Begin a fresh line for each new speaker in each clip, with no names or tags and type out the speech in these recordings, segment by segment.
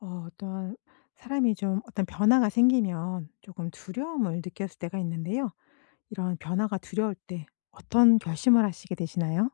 어 또한 사람이 좀 어떤 변화가 생기면 쪼금 두려움을 느껴질 때가 있는데요. 이런 변화가 두려울 때 어떤 결심을 하시게 되시나요?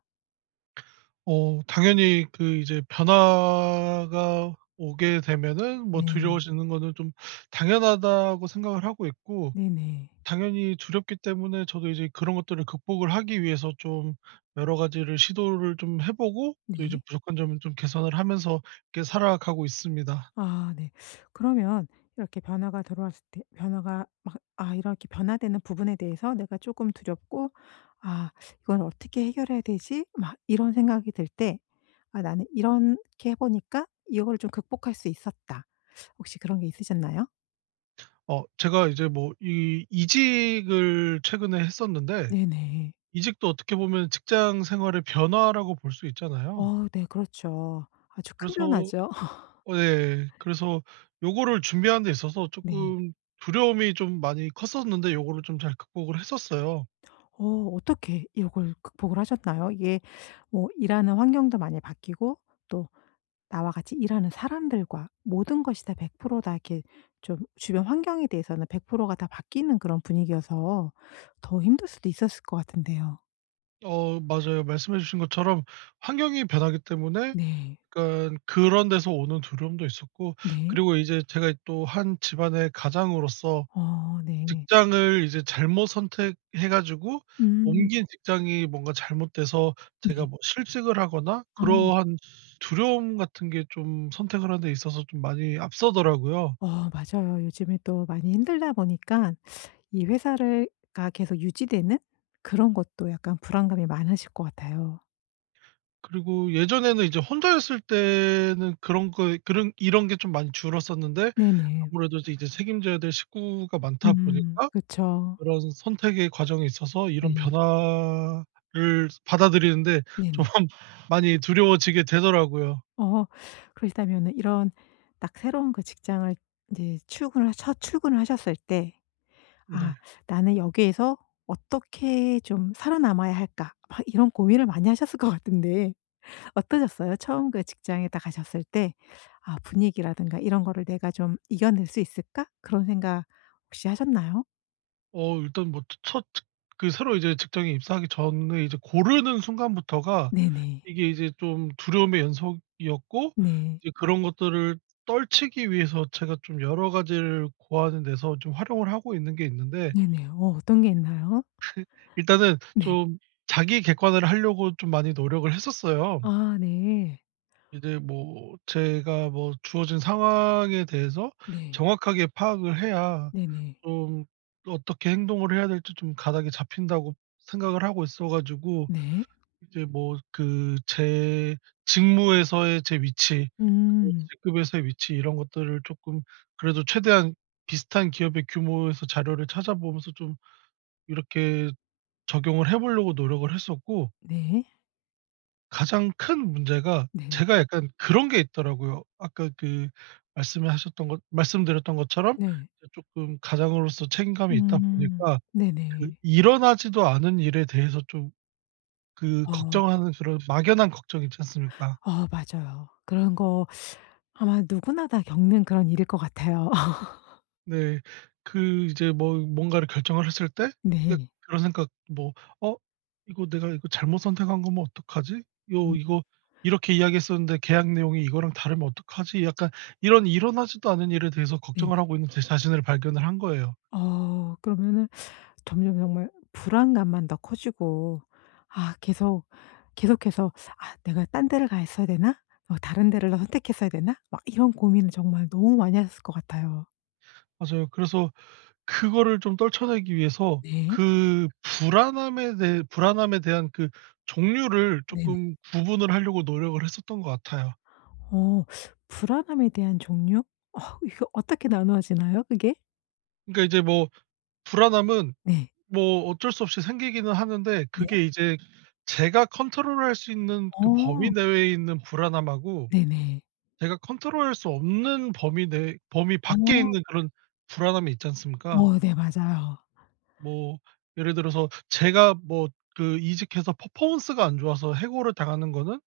어 당연히 그 이제 변화가 오게 되면은 뭐
네.
두려워지는 거는 좀 당연하다고 생각을 하고 있고
네네.
당연히 두렵기 때문에 저도 이제 그런 것들을 극복을 하기 위해서 좀 여러 가지를 시도를 좀 해 보고 또 이제
네.
부족한 점을 좀 개선을 하면서 이렇게 살아가고 있습니다.
아 네. 그러면 이렇게 변화가 들어왔을 때 변화가 막 아 이렇게 변화되는 부분에 대해서 내가 조금 두렵고 '아 이건 어떻게 해결해야 되지?' 막 이런 생각이 들 때 아 나는 이렇게 해보니까 이거를 좀 극복할 수 있었다. 혹시 그런 게 있으셨나요?
어 제가 이제 뭐 이 이직을 최근에 했었는데
네네.
이직도 어떻게 보면 직장 생활의 변화라고 볼 수 있잖아요.
어 네 그렇죠. 아주 큰
그래서
변화죠.
어 예. 그래서 요거를 준비하는 데 있어서
네.
조금 두려움이 좀 많이 컸었는데 요거를 좀 잘 극복을 했었어요.
어 어떻게 요걸 극복을 하셨나요? 이게 뭐 일하는 환경도 많이 바뀌고 또 나와 같이 일하는 사람들과 모든 것이 다 100% 다 이렇게 좀 주변 환경에 대해서는 100% 가 다 바뀌는 그런 분위기여서 더 힘들 수도 있었을 것 같은데요.
어 맞아요. 말씀해 주신 것처럼 환경이 변하기 때문에
네.
약간 그런 데서 오는 두려움도 있었고
네.
그리고 이제 제가 또 한 집안의 가장으로서
어 네.
직장을 이제 잘못 선택해 가지고
음.
옮긴 직장이 뭔가 잘못돼서
네.
제가 뭐 실직을 하거나
아.
그러한 두려움 같은 게 좀 선택을 하는 데 있어서 좀 많이 앞서더라고요.
어 맞아요. 요즘에 또 많이 힘들다 보니깐 이 회사를 가 계속 유지되는 그런 것도 약간 불안감이 많으실 것 같아요.
그리고 예전에는 이제 혼자였을 때는 그런 거 그런 이런 게 좀 많이 줄었었는데
네네.
아무래도 이제 책임져야 될 식구가 많다
음.
보니까
그쵸.
그런 선택의 과정에 있어서 이런
네.
변화를 받아들이는 데 좀
네네.
많이 두려워지게 되더라고요.
어. 그러시다면은 이런 딱 새로운 그 직장을 이제 출근을 첫 출근을 하셨을 때 '아
네.
나는 여기에서 어떻게 좀 살아남아야 할까?' 막 이런 고민을 많이 하셨을 것 같은데 어떠셨어요? 처음 그 직장에 딱 가셨을 때 아 분위기라든가 이런 거를 '내가 좀 이겨낼 수 있을까?' 그런 생각 혹시 하셨나요?
어 일단 뭐 츠 첫 츳 그 새로 이제 직장에 입사하기 전에 이제 고르는 순간부터가
네네.
이게 이제 좀 두려움의 연속이었고
네.
이제 그런 것들을 떨치기 위해서 제가 좀 여러 가지를 고하는 데서 좀 활용을 하고 있는 게 있는데
네네. 어. 어떤 게 있나요?
일단은
네.
좀 자기 객관화를 하려고 좀 많이 노력을 했었어요.
아 네.
이제 뭐 제가 뭐 '주어진 상황에 대해서
네.
정확하게 파악을 해야
네네.
좀 또 어떻게 행동을 해야 될지 좀 가닥이 잡힌다.'고 생각을 하고 있어 가지고
네.
이제 뭐 그 제 직무에서의 제 위치 그리고
음.
직급에서의 위치 이런 것들을 쪼끔 그래도 최대한 비슷한 기업의 규모에서 자료를 찾아보면서 좀 이렇게 적용을 해보려고 노력을 했었고
네.
가장 큰 문제가
네.
제가 약간 그런 게 있더라고요. 아까 그 말씀을 하셨던 거 말씀드렸던 것처럼
네.
이제 쪼끔 가장으로서 책임감이 있다
음.
보니까
네네.
그 일어나지도 않은 일에 대해서 좀 그
어.
걱정하는 그런 막연한 걱정이 있지 않습니까?
어 맞아요. 그런 거 아마 누구나 다 겪는 그런 일일 것 같아요.
네. 그 이제 뭐 뭔가를 결정을 했을 때 이게
네.
그런 생각 뭐 '어 이거 내가 이거 잘못 선택한 거면 어떡하지?' '야
어머나.
이거 이렇게 이야기했었는데 계약 내용이 이거랑 다르면 어떡하지?' 약간 이런 일어나지도 않은 일에 대해서
네네.
걱정을 하고 있는 제 자신을 발견을 한 거예요.
어 그러면은 점점 정말 불안감만 더 커지고 아 계속, 계속해서 '아 내가 딴 데를 가 있어야 되나?' '어 다른 데를 더 선택했어야 되나?' 막 이런 고민을 정말 너무 많이 하셨을 것 같아요.
맞아요. 그래서 그거를 좀 떨쳐내기 위해서
네.
그 불안함에 대해 불안함에 대한 그 종류를
네네.
조금 구분을 하려고 노력을 했었던 것 같아요.
어 불안함에 대한 종류? 어 이거 어떻게 나누어지나요? 그게?
그러니까 이제 뭐 불안함은
네.
뭐 어쩔 수 없이 생기기는 하는데
네.
그게 이제 제가 컨트롤할 수 있는 그 범위
어.
내에 있는 불안함하고
네네.
제가 컨트롤할 수 없는 범위 내에 범위 밖에
어.
있는 그런 불안함이 있지 않습니까?
오 네 맞아요.
뭐 예를 들어서 제가 뭐 그 이직해서 퍼포먼스가 안 좋아서 해고를 당하는 거는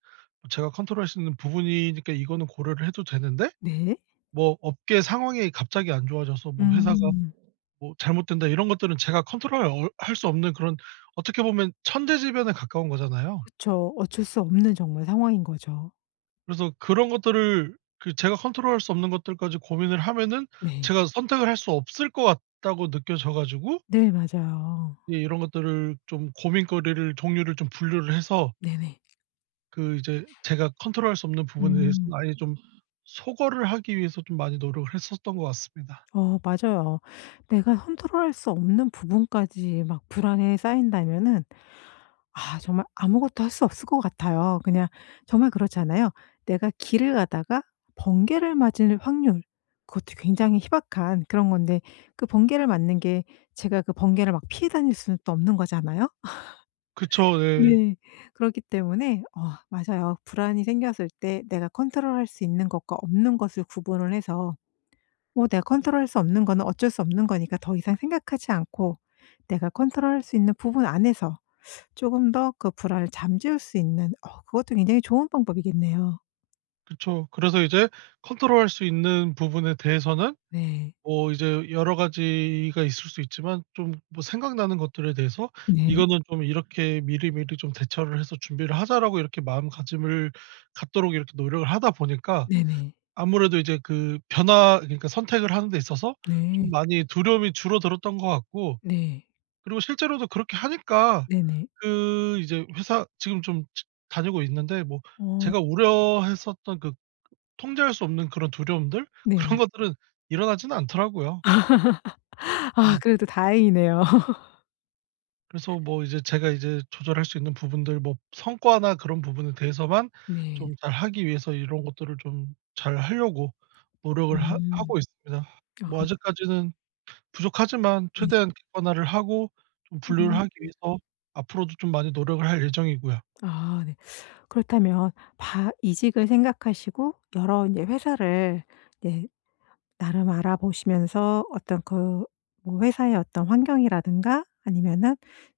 제가 컨트롤할 수 있는 부분이니까 이거는 고려를 해도 되는데
네.
뭐 업계 상황이 갑자기 안 좋아져서 뭐 '회사가
음.
뭐 잘못된다.' 이런 것들은 제가 컨트롤 하기 어 할 수 없는 그런 어떻게 보면 천재지변에 가까운 거잖아요.
그쵸. 어쩔 수 없는 정말 상황인 거죠.
그래서 그런 것들을 그 제가 컨트롤 할 수 없는 것들까지 고민을 하면은
네.
제가 '선택을 할 수 없을 것 같다.'고 느껴져 가지고
네 맞아요.
예 이런 것들을 좀 고민거리를 종류를 좀 분류를 해서
네네.
그 이제 제가 컨트롤할 수 없는 부분에
음.
대해서는 아예 좀 소거를 하기 위해서 좀 많이 노력을 했었던 것 같습니다.
어 맞아요. 내가 컨트롤 할 수 없는 부분까지 막 불안에 싸인다면은 아 정말 아무것도 할 수 없을 것 같아요. 그냥 정말 그렇잖아요. 내가 길을 가다가 번개를 맞을 확률 그것도 굉장히 희박한 그런 건데 그 번개를 맞는 게 제가 그 번개를 막 피해 다닐 수는 또 없는 거잖아요?
그쵸. 네.
네. 그렇기 때문에 어 맞아요. 불안이 생겼을 때 내가 컨트롤 할 수 있는 것과 없는 것을 구분을 해서 뭐 내가 컨트롤 할 수 없는 거는 어쩔 수 없는 거니까 더 이상 생각하지 않고 내가 컨트롤 할 수 있는 부분 안에서 쪼금 더 그 불안을 잠재울 수 있는 어 그것도 굉장히 좋은 방법이겠네요.
그쵸. 그래서 이제 컨트롤할 수 있는 부분에 대해서는
네.
뭐 이제 여러 가지가 있을 수 있지만 좀 뭐 생각나는 것들에 대해서
네.
이거는 좀 이렇게 '미리미리 좀 대처를 해서 준비를 하자.'라고 이렇게 마음가짐을 갖도록 이렇게 노력을 하다 보니까
네네.
아무래도 이제 그 변화 그러니까 선택을 하는 데 있어서 좀
네.
많이 두려움이 줄어들었던 것 같고
네.
그리고 실제로도 그렇게 하니까
네네.
그 이제 회사 지금 좀 지 다니고 있는데 뭐
어.
제가 우려했었던 그 통제할 수 없는 그런 두려움들?
네.
그런 것들은 일어나진 않더라고요.
아
예.
그래도 다행이네요.
그래서 뭐 이제 제가 이제 조절할 수 있는 부분들 뭐 성과나 그런 부분에 대해서만
네.
좀 잘 하기 위해서 이런 것들을 좀 잘 하려고 노력을 하
음.
하고 있습니다.
아.
뭐 아직까지는 부족하지만
네.
최대한 객관화를 하고 좀 분류를
음.
하기 위해서 앞으로도 좀 많이 노력을 할 예정이고요.
아 네. 그렇다면 바 이직을 생각하시고 여러 인제 회사를 네 나름 알아보시면서 어떤 그 뭐 회사의 어떤 환경이라든가 아니면은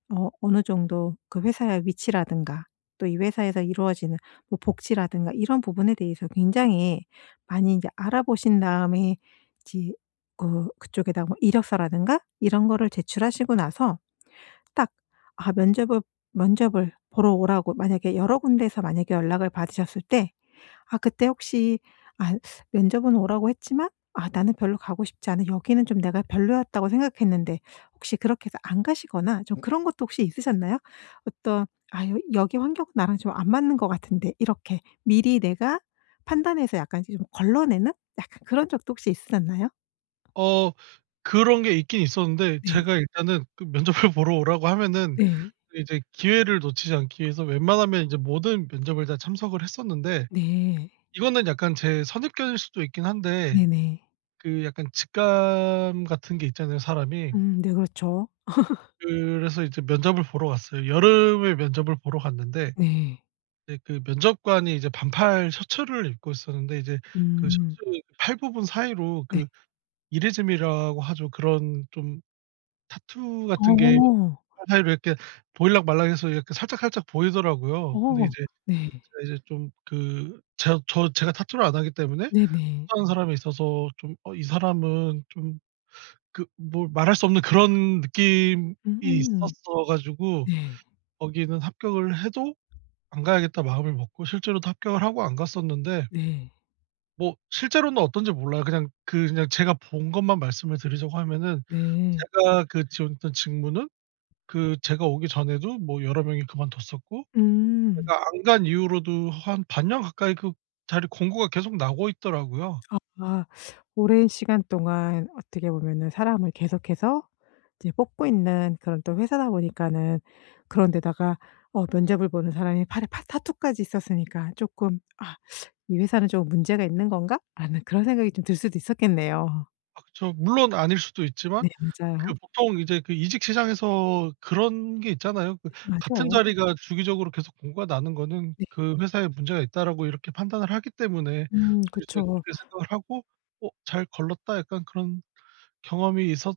어 어느 정도 그 회사의 위치라든가 또 이 회사에서 이루어지는 뭐 복지라든가 이런 부분에 대해서 굉장히 많이 인제 알아보신 다음에 이제 어 그쪽에다가 뭐 이력서라든가 이런 거를 제출하시고 나서 딱 아 면접을, 면접을 보러 오라고 만약에 여러 군데서 만약에 연락을 받으셨을 때 아 그때 혹시 아 면접은 오라고 했지만 '아 나는 별로 가고 싶지 않은 여기는 좀 내가 별로였다.'고 생각했는데 혹시 그렇게 해서 안 가시거나 좀 그런 것도 혹시 있으셨나요? 어떤 '아 여 여기 환경은 나랑 좀 안 맞는 것 같은데.' 이렇게 미리 내가 판단해서 약간 이 좀 걸러내는 약간 그런 적도 혹시 있으셨나요?
어. 그런 게 있긴 있었는데
네.
제가 일단은 그 면접을 보러 오라고 하면은
네.
그 이제 기회를 놓치지 않기 위해서 웬만하면 인제 모든 면접을 다 참석을 했었는데.
네.
이거는 약간 제 선입견일 수도 있긴 한데
네네.
그 약간 직감 같은 게 있잖아요, 사람이.
음. 네. 그렇죠.
그래서 이제 면접을 보러 갔어요. 여름에 면접을 보러 갔는데
네.
예 그 면접관이 이제 반팔 셔츠를 입고 있었는데 이제 그
음.
셔츠 팔 부분 사이로
네.
그 이레즈미라고 하죠? 그런 좀 타투 같은 게
어.
팔 사이로 이렇게 보일락 말락 해서 이렇게 살짝살짝 보이더라고요. 근데
어.
이제
네.
제가 이제 좀 그 저 저 제가 타투를 안 하기 때문에
네네.
타투 한 사람에 있어서 좀 어 '이 사람은' 좀 그 뭐 말할 수 없는 그런 느낌이
으음.
있었어 가지고
네.
거기는 '합격을 해도 안 가야겠다.' 마음을 먹고 실제로도 합격을 하고 안 갔었는데
네.
뭐 실제로는 어떤지 몰라요. 그냥 그 그냥 제가 본 것만 말씀을 드리자고 하면은
네.
제가 그 지원했던 직무는 그 제가 오기 전에도 뭐 여러 명이 그만뒀었고
음.
제가 안 간 이후로도 한 반년 가까이 그 자리 공고가 계속 나고 있더라고요.
아 오랜 시간 동안 어떻게 보면은 사람을 계속해서 이제 뽑고 있는 그런 또 회사다 보니까는 그런 데다가 어 면접을 보는 사람이 팔에 파 타투까지 있었으니까 쪼끔 '아 이 회사는 좀 문제가 있는 건가?' 하는 그런 생각이 좀 들 수도 있었겠네요.
아 그쵸. 물론 아닐 수도 있지만
네 맞아요.
그 보통 이제 그 이직 시장에서 그런 게 있잖아요. 그
네
같은
맞아요.
자리가 주기적으로 계속 공고가 나는 거는
네.
'그 회사에 문제가 있다.'라고 이렇게 판단을 하기 때문에
음
저도 이제
그쵸.
그렇게 생각을 하고 '어 잘 걸렀다.' 약간 그런 경험이 있었던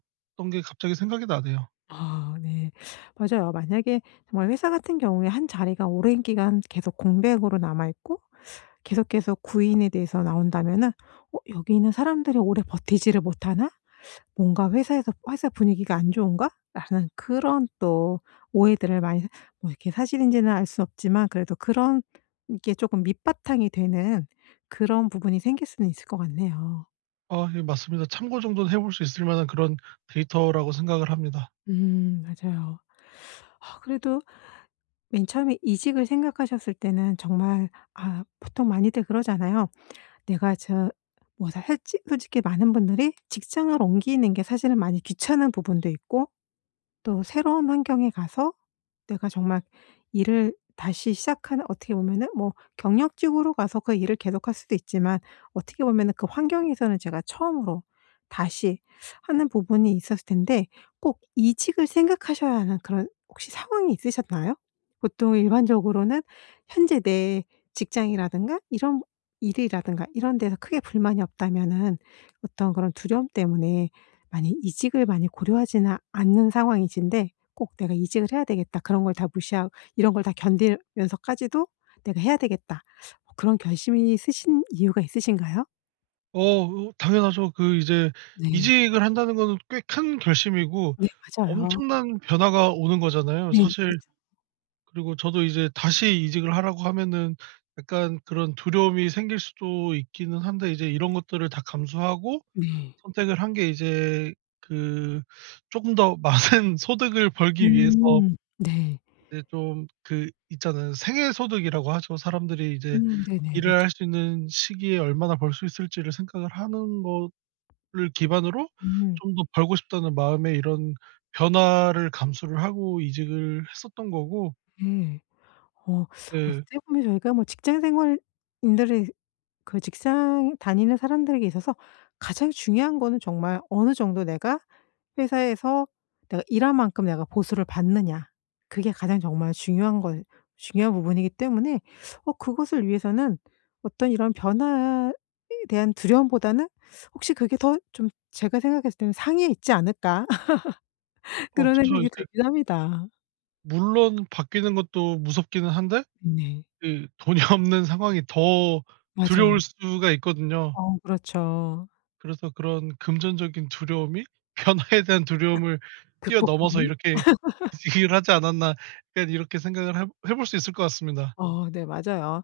게 갑자기 생각이 나네요.
아 네 맞아요. 만약에 정말 회사 같은 경우에 1 자리가 오랜 기간 계속 공백으로 남아 있고 계속해서 구인에 대해서 나온다면은 어 '여기 있는 사람들이 오래 버티지를 못하나?' 뭔가 회사에서 '회사 분위기가 안 좋은가?'라는 그런 또 오해들을 많이 뭐 이렇게 사실인지는 알 수 없지만 그래도 그런 게 조금 밑바탕이 되는 그런 부분이 생길 수는 있을 것 같네요.
아 예 맞습니다. 참고 정도는 해 볼 수 있을 만한 그런 데이터라고 생각을 합니다.
음 맞아요. 아 그래도 맨 처음에 이직을 생각하셨을 때는 정말 아 보통 많이들 그러잖아요. 내가 저 뭐 다 했지 솔직히 많은 분들이 직장을 옮기는 게 사실은 많이 귀찮은 부분도 있고 또 새로운 환경에 가서 내가 정말 일을 다시 시작하는 어떻게 보면은 뭐 경력직으로 가서 그 일을 계속할 수도 있지만 어떻게 보면은 그 환경에서는 제가 처음으로 다시 하는 부분이 있었을 텐데 꼭 이직을 생각하셔야 하는 그런 혹시 상황이 있으셨나요? 보통 일반적으로는 현재 내 직장이라든가 이런 일이라든가 이런 데서 크게 불만이 없다면은 어떤 그런 두려움 때문에 많이 이직을 많이 고려하지는 않는 상황이신데 꼭 '내가 이직을 해야 되겠다.' 그런 걸 다 무시하 이런 걸 다 견디면서까지도 '내가 해야 되겠다.' 뭐 그런 결심이 서신 이유가 있으신가요?
어 으 당연하죠. 그 이제
네.
이직을 한다는 거는 꽤 큰 결심이고
네 맞아요.
엄청난 변화가 오는 거잖아요.
네네.
사실
그렇죠.
그리고 저도 이제 다시 이직을 하라고 하면은 약간 그런 두려움이 생길 수도 있기는 한데 이제 이런 것들을 다 감수하고
네.
선택을 한 게 이제 그 조금 더 많은 소득을 벌기 위해서
음. 네.
네 좀 그 있잖아요. 생애 소득이라고 하죠. 사람들이 이제
음, 네네.
일을
그렇죠.
할 수 있는 시기에 얼마나 벌 수 있을지를 생각을 하는 거를 기반으로
음.
'좀 더 벌고 싶다.'는 마음에 이런 변화를 감수를 하고 이직을 했었던 거고
예. 어
예.
어떻게 보면 저희가 뭐 직장 생활인들이 그 직장 다니는 사람들에게 있어서 가장 중요한 거는 정말 어느 정도 내가 회사에서 내가 일한 만큼 내가 보수를 받느냐? 그게 가장 정말 중요한 거 중요한 부분이기 때문에 어 그것을 위해서는 어떤 이런 변화에 대한 두려움보다는 혹시 그게 더 좀 제가 생각했을 때는 '상위에 있지 않을까?'
어
그런
그쵸.
생각이
이제
들긴 합니다.
물론 바뀌는 것도 무섭기는 한데
네.
그 돈이 없는 상황이 더
맞아요.
두려울 수가 있거든요.
어 그렇죠.
그래서 그런 '금전적인 두려움이 변화에 대한 두려움을 뛰어 넘어서
극복하는?
이렇게 이직을 하지 않았나.' 그러니까 이렇게 생각을 해 볼 해 볼 수 있을 것 같습니다.
어 네 맞아요.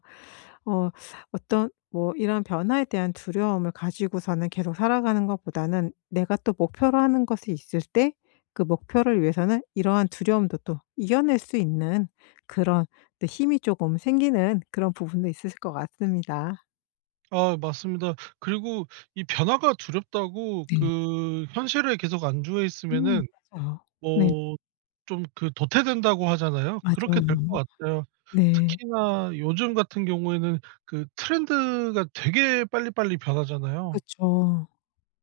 어 어떤 뭐 이런 변화에 대한 두려움을 가지고서는 계속 살아가는 것보다는 내가 또 목표로 하는 것이 있을 때 그 목표를 위해서는 이러한 두려움도 또 이겨낼 수 있는 그런 네 힘이 쪼금 생기는 그런 부분도 있으실 것 같습니다.
아 맞습니다. 그리고 이 변화가 두렵다고
네.
그 현실에 계속 안주해
음.
있으면은
맞아요. 네.
뭐 좀 그 '도태된다.'고 하잖아요. 그렇게
맞아요.
될 것 같아요.
네.
특히나 요즘 같은 경우에는 그 트렌드가 되게 빨리빨리 변하잖아요.
그쵸.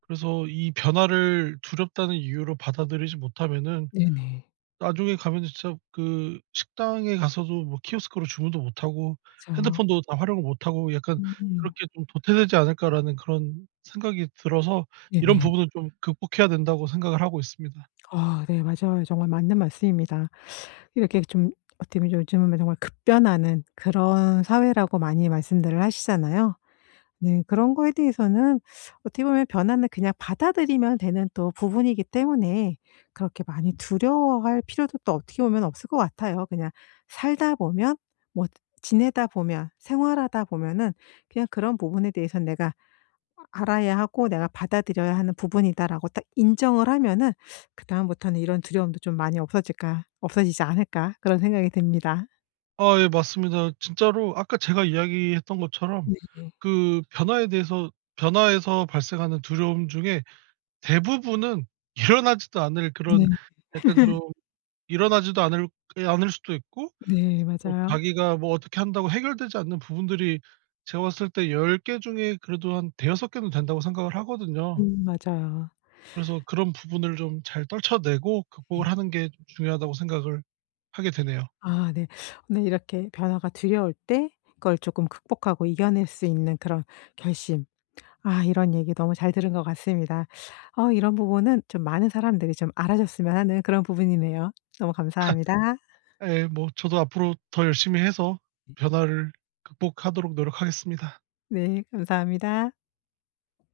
그래서 이 변화를 두렵다는 이유로 받아들이지 못하면은
네네.
나중에 가면은 진짜 그 식당에 가서도 뭐 키오스크로 주문도 못하고
맞아요.
핸드폰도 다 활용을 못하고 약간
음음.
그렇게 좀 '도태되지 않을까?'라는 그런 생각이 들어서 이런
네네.
부분은 좀 극복해야 된다고 생각을 하고 있습니다.
아 네 맞아요. 정말 맞는 말씀입니다. 이렇게 좀 어떻게 보면 요즘은 정말 급변하는 그런 사회라고 많이 말씀들을 하시잖아요. 네 그런 거에 대해서는 어떻게 보면 변화는 그냥 받아들이면 되는 또 부분이기 때문에 그렇게 많이 두려워할 필요도 또 어떻게 보면 없을 것 같아요. 그냥 살다 보면 뭐 지내다 보면 생활하다 보면은 그냥 그런 부분에 대해서는 '내가 아 알아야 하고 내가 받아들여야 하는 부분이다.'라고 딱 인정을 하면은 그 다음부터는 '이런 두려움도 좀 많이 없어질까 없어지지 않을까?' 그런 생각이 듭니다.
아 예. 맞습니다. 진짜로 아까 제가 이야기했던 것처럼
네 예.
그 변화에 대해서 변화에서 발생하는 두려움 중에 대부분은 일어나지도 않을 그런
네.
약간 좀 일어나지도 않을 게 않을 수도 있고
네
뭐
맞아요.
자기가 뭐 어떻게 한다고 해결되지 않는 부분들이 제가 봤을 때 10 개 중에 그래도 한 5-6 개는 된다고 생각을 하거든요.
음 맞아요.
그래서 '그런 부분을 좀 잘 떨쳐내고
예.
극복을 하는 게 중요하다.'고 생각을 하게 되네요.
아 네. 오늘 이렇게 변화가 두려울 때 그걸 조금 극복하고 이겨낼 수 있는 그런 결심. 아 이런 얘기 너무 잘 들은 것 같습니다. 어 이런 부분은 좀 많은 사람들이 좀 알아줬으면 하는 그런 부분이네요. 너무 감사합니다.
예 뭐 저도 앞으로 더 열심히 해서
음.
변화를 극복하도록 노력하겠습니다.
네. 감사합니다.